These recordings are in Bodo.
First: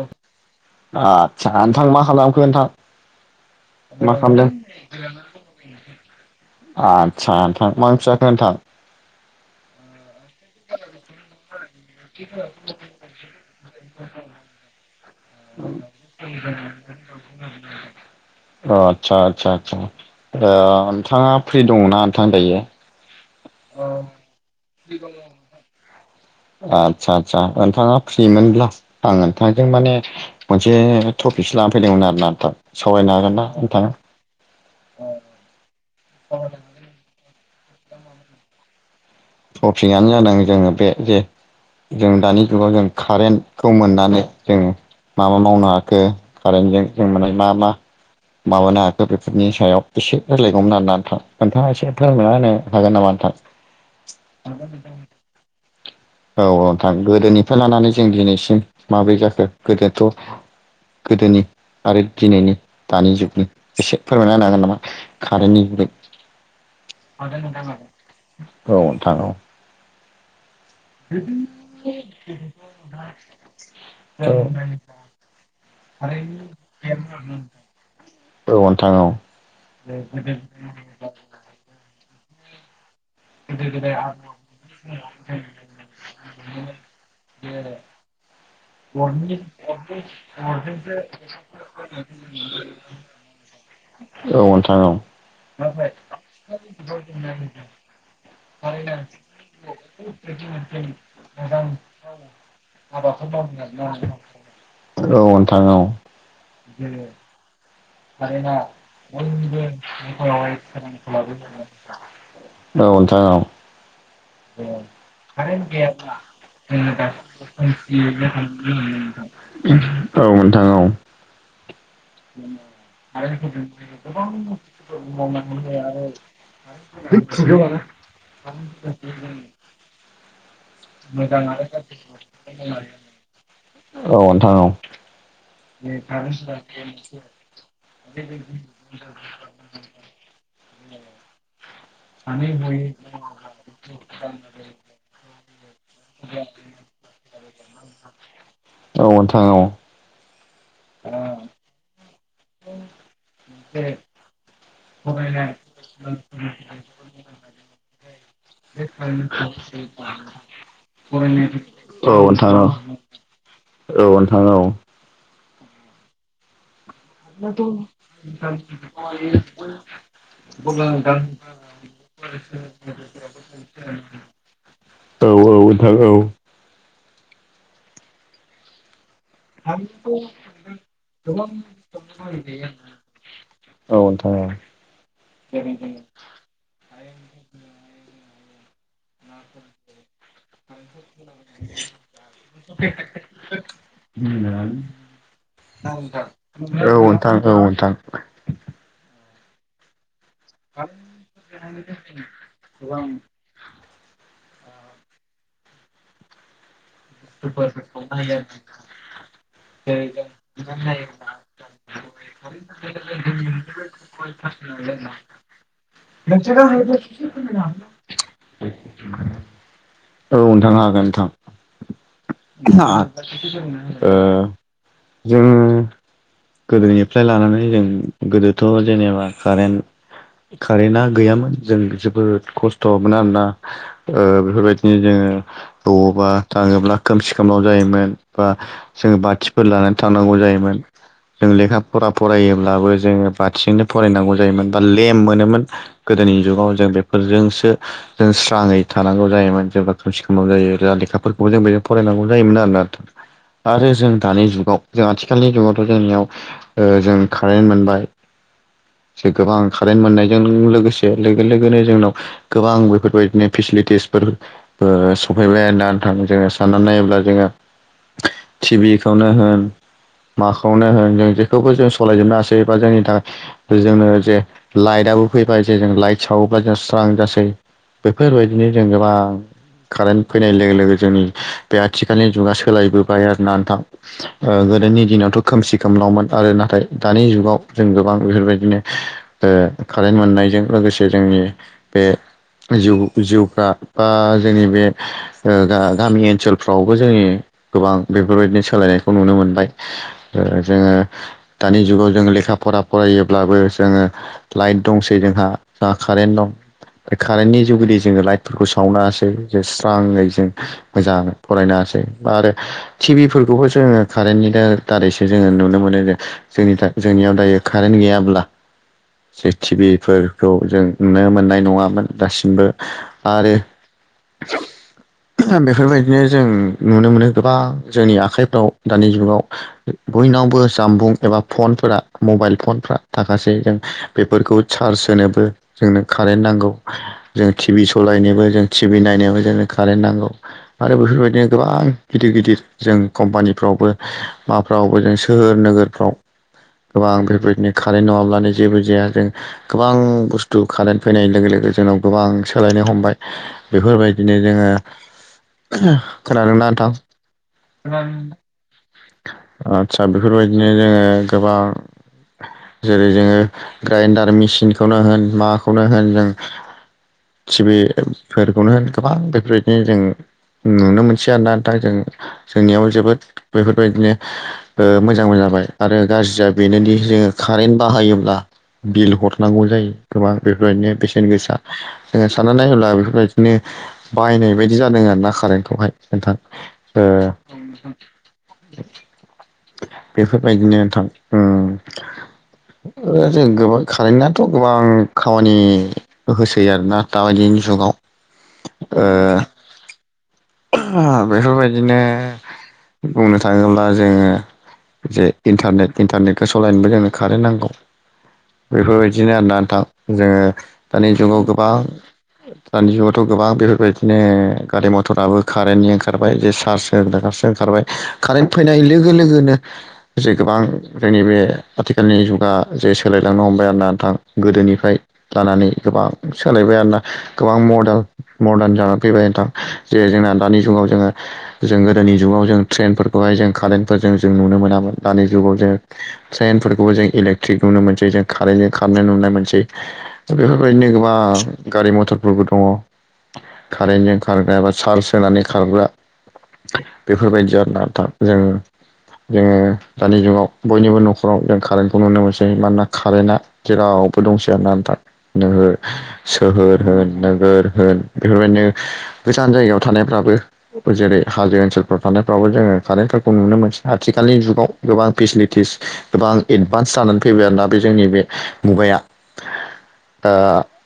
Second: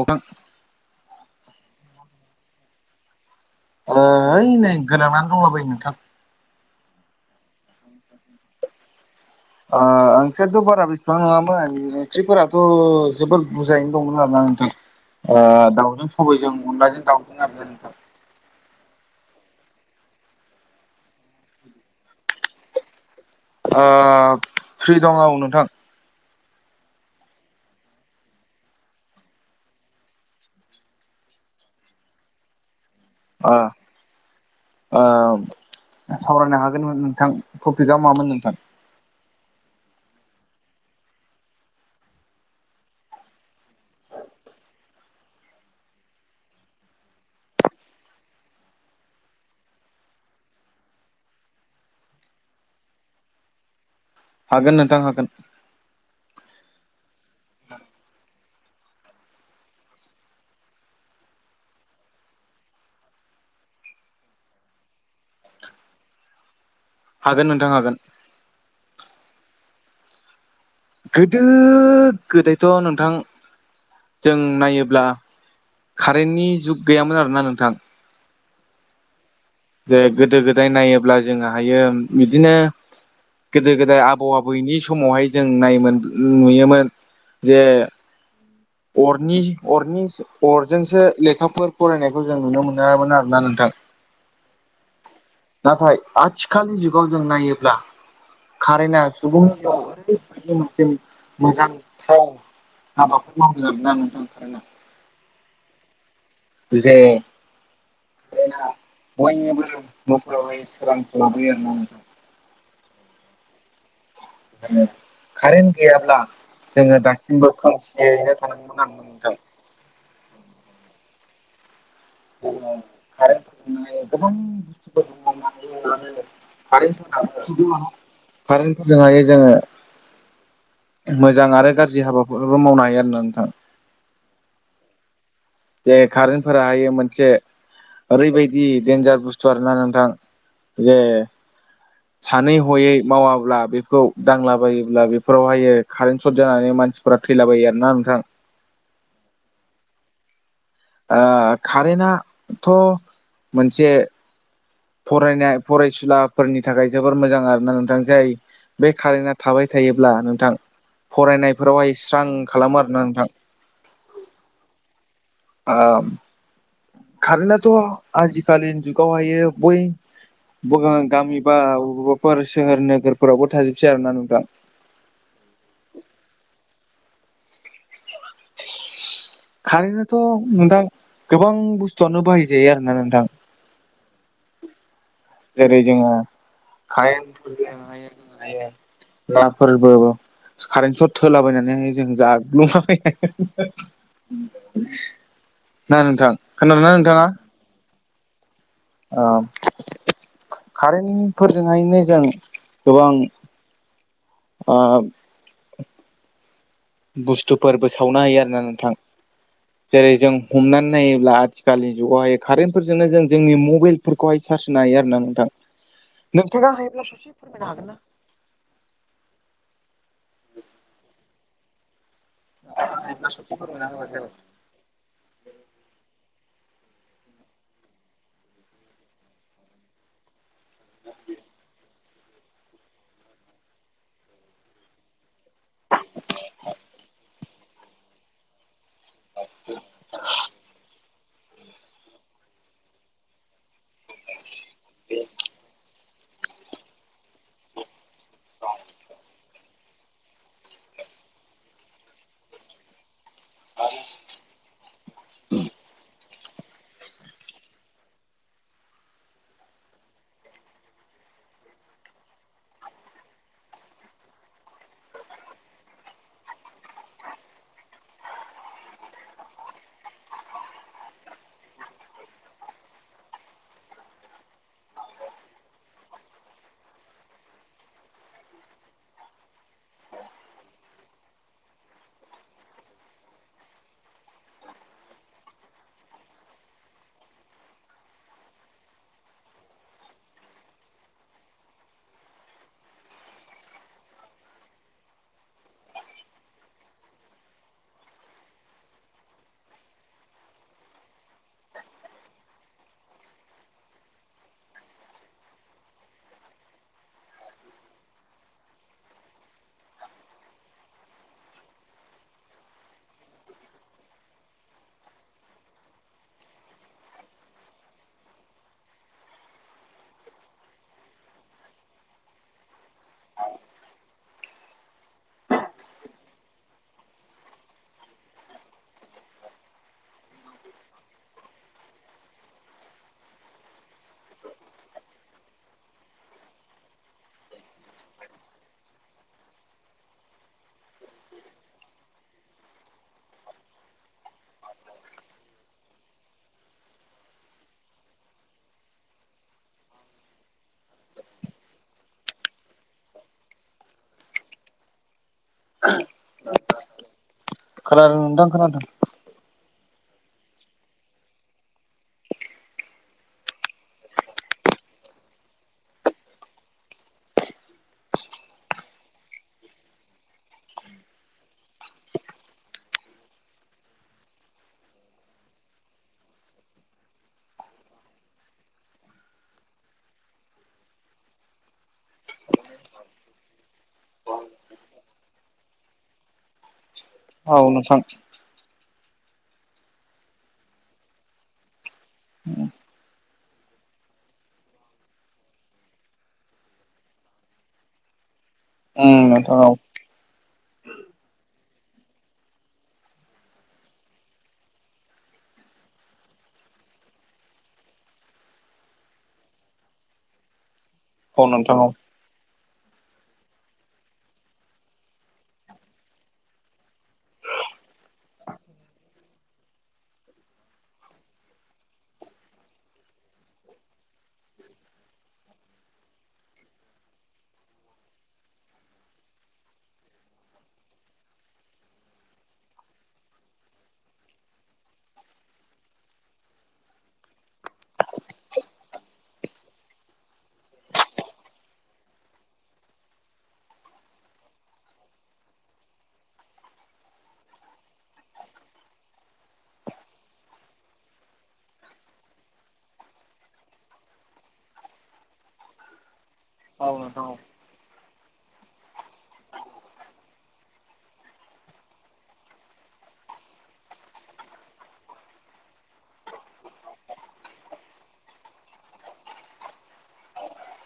औ आ सा नोंथां मा खालामखो नोंथां? ओ मा खालामदों? ओइ नै गोलांनानै दंला बायो नोंथां। आदसा नोंथां मा ओंख्रि जाखो नोंथां? ओ आं सियारथ' बारा बेसेबां नङामोन। ओंख्रिफोराथ' जोबोर बुजायैनो दङो नामा नोंथां ओ दाउजों सबायजों अनलाजों दाउजों आरो ना नोंथां। सा आदसा आदसा ओ नोंथाङा फ्रि दङना नोंथां दायो? ओ फ्रि दं औ नोंथां। आदसा आदसा नोंथाङा फ्रिमोनब्ला आं नोंथांजों माने मोनसे टपिकसो लानानै फैदोंमोन आरो ना नोंथां। सावरायनो हागोन ना ओ नोंथाङा? ओ सावरायनो हागोनमोन नोंथां थप फिगा मामोन नोंथां? थपिकआनो जादों जोङो बे जे जों दानि जुगाव जों कारेन्टखौ मोननानै जों मा मा मावनो हाखो कारेन्टजों जों माने मा मा माबानो हाखो बेफोरनि सायाव इसे रायलायगौमोन ना नोंथां नोंथाङा एसे फोरमायना होनो हागोन नामा नोंथां? हागोन नोंथां हागोन। औ औ नोंथां गोदोनिफ्राय लानानै जों दिनैसिम माब्रै जाखो गोदोथ' गोदोनि आरो दिनैनि दानि जुगनि इसे फोरमायना होनो हागोन नामा कारेन्टनि बे हागोन नोंथां हागोन औ थां औ गोदो गोदायथ' नोंथां जों नायोब्ला कारेन्टनि जुग गैयामोन आरो ना नोंथां। औ नोंथां औ जे गोदो गोदाय नायोब्ला जोङो हायोम बिदिनो गोदो गोदाय आबौ आबैनि समावहाय जों नायोमोन नुयोमोन जे अरनि अरनि अरजोंसो लेखाफोर फरायनायखौ जों नुनो मोनामोन आरोना नोंथां औ नोंथां औ नाथाय आथिखालनि जुगाव जों नायोब्ला खारेना सुबुं [unintelligible] औ थां औ जे कारेन्टआ बयनिबो न'खरावहाय न'फोरावहाय [unintelligible] सोरांखौ लाबोयो आरोना औ नोंथां औ औ नोंथां कारन्ट गैयाब्ला जोङो जां दासिमबो [unintelligible] खोमसियैनो थानांगौमोन आरोना नोंथां [unintelligible] औ नोंथां औ। जोङो [unintelligible] कारेन्टफोरजोंहाय गोबां मोजां बुस्थुफोरखौ मावनो हायो आरो कारेन्टफोरा गाज्रि कारेन्टफोरजोंहाय जोङो [unintelligible] मोजां आरो औ गाज्रि हाबाफोरबो मावनो हायो आरोना नोंथां नोंथां औ। जे कारेन्ट फोराहाय मोनसे ओरैबायदि देन्जार बुस्थु आरोना नोंथां जे सानै हयै मावाब्ला बेखौ दांलाबायोब्ला बेफोरावहायो कारेन्ट सर्ट जानानै मानसिफोरा थैलाबायो आरोना नोंथां। आ खारेना थ' मोनसे फरायनाय फरायसुलाफोरनि थाखाय जोबोर मोजां आरो ना नोंथां जाय बे कारेन्टआ थाबाय थायोब्ला नोंथां फरायनायफोरावहाय स्रां खालामो आरोना नोंथां। औ नोंथां औ आम। कारेन्टथ' आजिखालि जुगावहाय बै गामि बा वबेबाफोर सोहोर नोगोरफोरावबो थाजोबसै आरोना नोंथां। औ नोंथां औ [inaudible] कारेन्टआथ' नोंथां गोबां बुस्थुआनो बाहायजायो आरोना नोंथां। औ नोंथां औ। जेरै जोङो कारेन्टफोरजोंहाय [unintelligible] नाफोरबो कारेन्ट सट होलाबायनानैहाय जों जाग्लुंला बायनो [unintelligible] ना नोंथां? औ नोंथां औ खोनादोंना नोंथाङा? [inaudible] आम। कारेन्टफोरजोंहायनो जों गोबां आब बुस्थुफोरबो सावनो हायो आरो ना नोंथां जेरै जों हमनानै नायोब्ला आथिखालनि जुगावहाय कारेन्टफोरजोंनो जों जोंनि मबाइलफोरखौहाय चार्ज होनो हायो आरो ना नोंथां। नोंथाङा हायोब्ला ससे फोरमायनो हागोन ना? [unintelligible] आ ना ससे फोरमायना ओ होबानो जाबाय? जों गोदोनिफ्राय लानानै जों गोदोथ' जेनेबा कारेन्ट कारेन्टआ गैयामोन जों फोर खस्थ'मोन आरोना ओ बेफोरबायदिनो जोङो बबावबा थाङोब्ला खोमसि खोमलाव जायोमोन बा जोङो बाथिफोर लानानै थांनांगौ जायोमोन। जों लेखा फरा फरायोब्लाबो जोङो बाथिजोंनो फरायनांगौ जायोमोन बा लेम मोनोमोन गोदोनि जुगाव जों बेफोरजोंसो जों स्राङै थानांगौ जायोमोन जेब्ला खोमसि खोमलाव जायो अब्ला लेखाफोर खौ जों बेजों फरायनांगौ जायोमोन आरोना। आरो जों दानि जुगाव जों आथिखालनि जुगावथ जोंनियाव ओ जों कारेन्ट मोनबाय जे गोबां कारेन्ट मोननायजों लोगोसे लोगो लोगोनो जोंनाव गोबां बेफोरबायदिनो फेसिलिटिसफोर ओ सफैबाय आरोना जोङो साननानै नायोब्ला जोङो टिभि खौनो होन माखौनो होन जों जेखौबो जों सलायजोबनो हासै बा जोंनि थाखाय जोंनो जे लाइटआबो फैबाय जे जों लाइट सावोब्ला जों स्रां जासै बेफोरबायदिनो जों गोबां कारेन्ट फैनाय लोगो लोगो जोंनि बे आथिखालनि जुगा सोलायबोबाय आरोना नोंथां ओ गोदोनि दिनावथ खोमसि खोमलावमोन आरो नाथाय दानि जुगाव जों गोबां बेफोरबायदिनो ओ कारेन्ट मोननायजों लोगोसे जोंनि बे जिउ जिउफ्रा बा जोंनि बे ओ गामि ओनसोलफ्रावबो जोंनि गोबां बेफोरबायदिनो सोलायनायखौ नुनो मोनबाय ओ जोङो दानि जुगाव जोङो लेखा फरा फरायोब्लाबो जोङो लाइट दंसै जोंहा जा कारेन्ट दं बे कारेन्टनि जुगैदि जोङो लाइटफोरखौ सावनो हासै जे स्राङै जों मोजां फरायनोहासै बा आरो टिभिफोरखौबो जोङो कारेन्टनि दा दारैसो जोङो नुनो मोनो जे जोंनि जोंनियाव दायो कारेन्ट गैयाब्ला जे टिभिफोरखौ जों नुनो मोननाय नङामोन दासिमबो आरो बे बेफोरबायदिनो जों नुनो मोनो गोबां जोंनि आखाइफ्राव दानि जुगाव बयनावबो जामबुं एबा फनफोरा मबाइल फनफ्रा थाखासै जों बेफोरखौ चार्ज होनोबो जोंनो कारेन्ट नांगौ जों टिभि सालायनोबो जों टि भि नायनायाव जोंनो कारेन्ट नांगौ आरो बेफोरबायदिनो गोबां गिदिर गिदिर जों कम्पानिफ्रावबो माबाफ्रावबो जों सोहोर नोगोरफ्राव गोबां बेफोरबायदिनो कारेन्ट नङाब्लानो जेबो जाया जों गोबां बुस्थु खारेन्ट फैनाय लोगो लोगो जोंनाव गोबां सोलायनो हमबाय बेफोरबायदिनो जोङो [unintelligible] खोनादोंना थां खोनादों नोंथां खोनादों आदसा बेफोरबायदिनो जोङो गोबां जेरै जोङो ग्राइन्डार मेसिनखौनो होन मा खौनो होन जों टिभिफोरखौनो होन गोबां बेफोरबायदिनो जों नुनो मोनसै आरोना नोंथां जों जोंनियाव जोबोद बेफोरबायदिनो ओ मोजांबो जाबाय आरो गाज्रिया बेनोदि जोङो कारेन्ट बाहायोब्ला बिल हरनांगौ जायो गोबां बेफोरबायदिनो बेसेन गोसा जोङो साननानै नायोब्ला बेफोरबायदिनो बायनाय बायदि जादों आरो ना कारेन्टखौहाय नोंथां औ ओ नोंथां बेफोरबायदिनो नोंथां उम जों गोबां कारेन्टनाथ गोबां खामानि होसै आरोना दाबायदिनि जुगाव ओ उम नोंथां औ बेफोरबायदिनो बुंनो थाङोब्ला जोङो जे इन्टारनेट इन्टारनेटखो सलायनोबो जोंनो कारेन्ट नांगौ बेफोरबायदिनो आरोना नोंथां जोङो दानि जुगाव गोबां औ दानि जुगावथ गोबां बेफोरबायदिनो गारि मथराबो कारेन्टनि ओंखारबाय जे चार्ज होग्रारसो ओंखारबाय कारेन्ट फैनाय लोगो लोगोनो जे गोबां जोंनि बे आथिखालनि जुगा जे सोलायलांनो हमबाय आरो ना नोंथां गोदोनिफ्राय लानानै गोबां सोलायबाय आरो ना गोबां मदाल मदारन जानानै फैबाय नोंथां जे जोंना दानि जुगाव जोङो जों गोदोनि जुगाव जों ट्रेनफोरखौहाय जों कारेन्टफोरजों जों नुनो मोनामोन दानि जुगाव जों ट्रेनफोरखौबो जों इलेक्ट्रिक नुनो मोनसै जों कारेन्टजों खारनो नुनो मोनसै दा बेफोरबायदिनो गोबां गारि मथरफोरबो दङ कारेन्टजों खारग्रा एबा चार्ज होनानै खारग्रा बेफोरबायदि आरो ना नोंथां जों जोङो दानि जुगाव बयनिबो न'खराव जों कारेन्टखौ नुनो मोनसै मानोना कारेन्टआ जेरावबो दंसै आरोना नोंथां नोगोर सोहोर औ नोंथां औ होन नोंथां औ नोगोर होन बेफोरबायदिनो गोजान जायगायाव थानायफ्राबो जेरै हाजो ओनसोलफ्राव थानायफ्रावबो जोङो कारेन्टफोरखौ नुनो मोनसै आथिखालनि जुगाव गोबां फेसिलिटिस गोबां एडभान्स जानानै फैबाय आरोना बे जोंनि बे मुगाया ओ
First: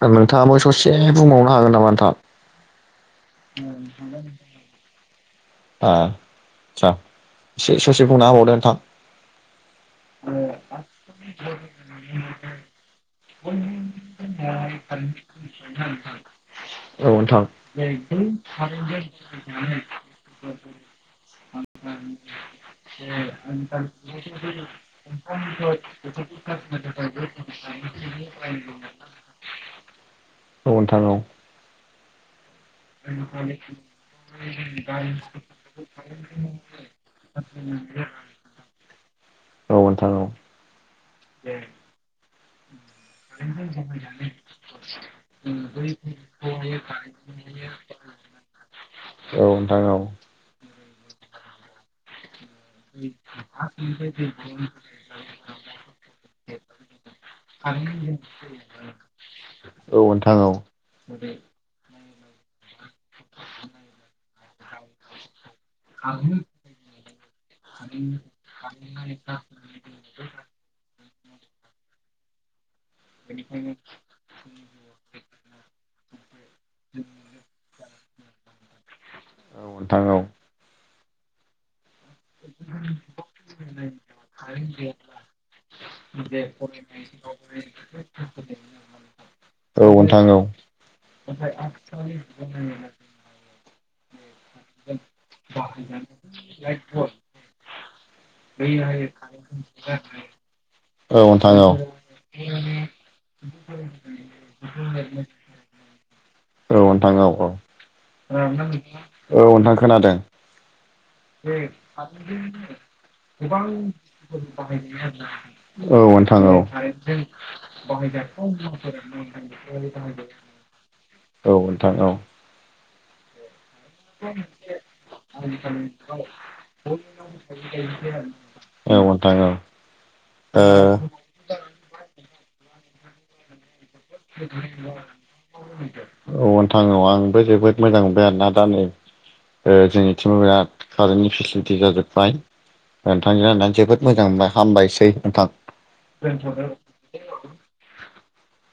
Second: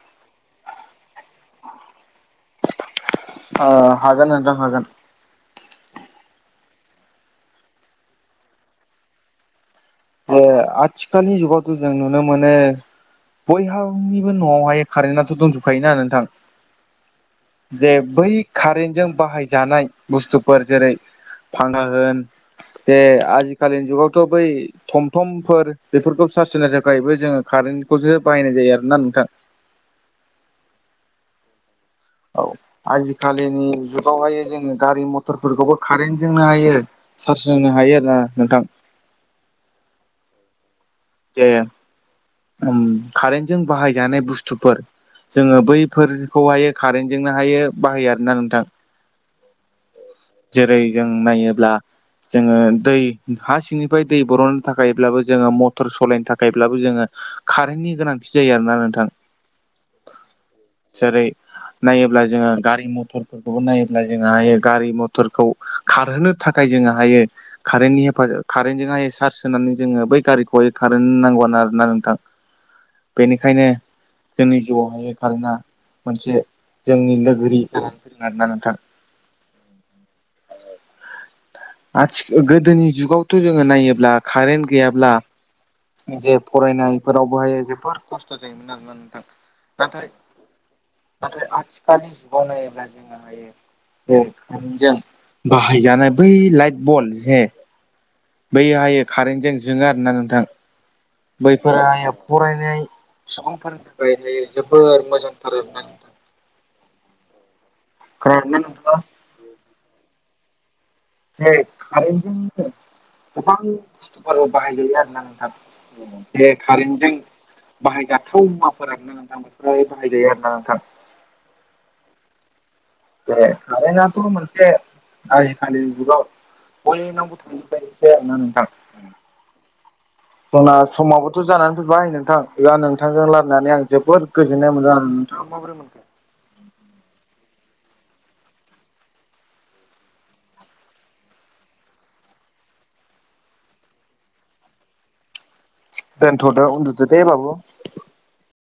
दा नोंथाङाबो ससे बुंबावनो हागोन नामा नोंथां ओ हागोन नोंथां हागोन आ दसा से ससे बुंना होबावदो नोंथां ओ आथिखालनि जुगावथ जों नुनो मोनो बयहानिबो नआवहाय कारेन्टथ दंजोबखायो नालाय नोंथां औ जे बै कारेन्टजों बाहायजानाय बुस्थुफ फोर जेरै फांखा होन बे आजिखालिनि जुगावथ बै त तमफोर बेफोरखौ चार्स होनो थाखायबो जोङो कारेन्टखौसो बाहायनाय जायो आरोना नोंथां नोंथां औ नोंथां औ औ आजिखालिनि जुगावहाय जोङो गारि मथरफोरखौबो कारेन्टजोंनो हायो चार्ज होनो हायो आरो ना नोंथां औ नोंथां औ जे उम कारेनजों बाहायजानाय बुस्थुफोर जोङो बैफोरखौहाय कारेन्ट जोंहाय बेयो बाहायो आरोना नोंथां। औ नोंथां औ। जेरै जों नायोब्ला जोङो दै हा सिंनिफ्राय दै बर'ननो थाखायब्लाबो जोङो मटर सालायनो थाखायब्लाबो जोङो कारेन्टनि गोनांथि जायो आरोना नोंथां। औ नोंथां औ जेरै नायोब्ला जोङो गारि मथरफोरखौबो नायोब्ला जोङो हायो गारि मट फोरखौ खारहोनो थाखाय जोङो हायो कारेन्टनि हेफाजाब कारेन्टजोंहाय चार्ज होनानै जोङो बै गारिखौहाय कारोन नांगौ ना आरो ना नोंथां। बेनिखायनो जोंनि जिउआवहाय कारेन्टआ मोनसे जोंनि लोगोरि। फोर आरो ना नोंथां। औ नोंथां औ। आथि गोदोनि जुगावथ' जोङो नायोब्ला कारेन्ट गैयाब्ला जे फरायनायफोरावबोहाय जोबोर खस्थ' जायोमोन आरोना नोंथां औ नाथाय नोंथां औ नाथाय आथिखालनि जुगाव नायोब्ला जोङोहायो बे कारेनजों बाहायजानाय बै लाइट बल जे बै हायो कारेन्टजों जोङो आरो ना नोंथां। औ नोंथां औ बैफोरा [unintelligible] हाय सुबुंफोरनि थाखायहाय जोबोर मोजांथार आरो ना नोंथां। औ नोंथां औ औ। खोनादों ना नोंथाङा? औ खोनादों। जे कारेन्टजोंनो गोबां बुस्थुफोर बाहायलैयो आरोना नोंथा। औ नोंथां औ। कारेन्टजों बाहाय जा, थाव मुवाफोरानो नोंथां फ्राय बाहायजायो आरो ना नोंथां। औ नोंथां औ। बे कारेन्टथ' मोनसे आजिखालिनि जुगाव बयनावबो थांजोबबाय एसे आरो ना नोंथां। जोंना समावबोथ' जानानै फैबाय नोंथां एबा नोंथांजों रालायनानै आं जोबोद गोजोननाय मोनदों आरो नोंथाङा माबोरै मोनखो? औ नोंथां औ आंबो जोबोद मोजां मोनबाय आरोना दा नै ओ जोंनिथिंबो बिराद कारेन्टनि फेसिलिटि जाजोबबाय नोंथांजों रायनानै जोबोद मोजां मोनबाय हामबायसै नोंथां। दोन्थ'दो उन्दुदो दे बाबु।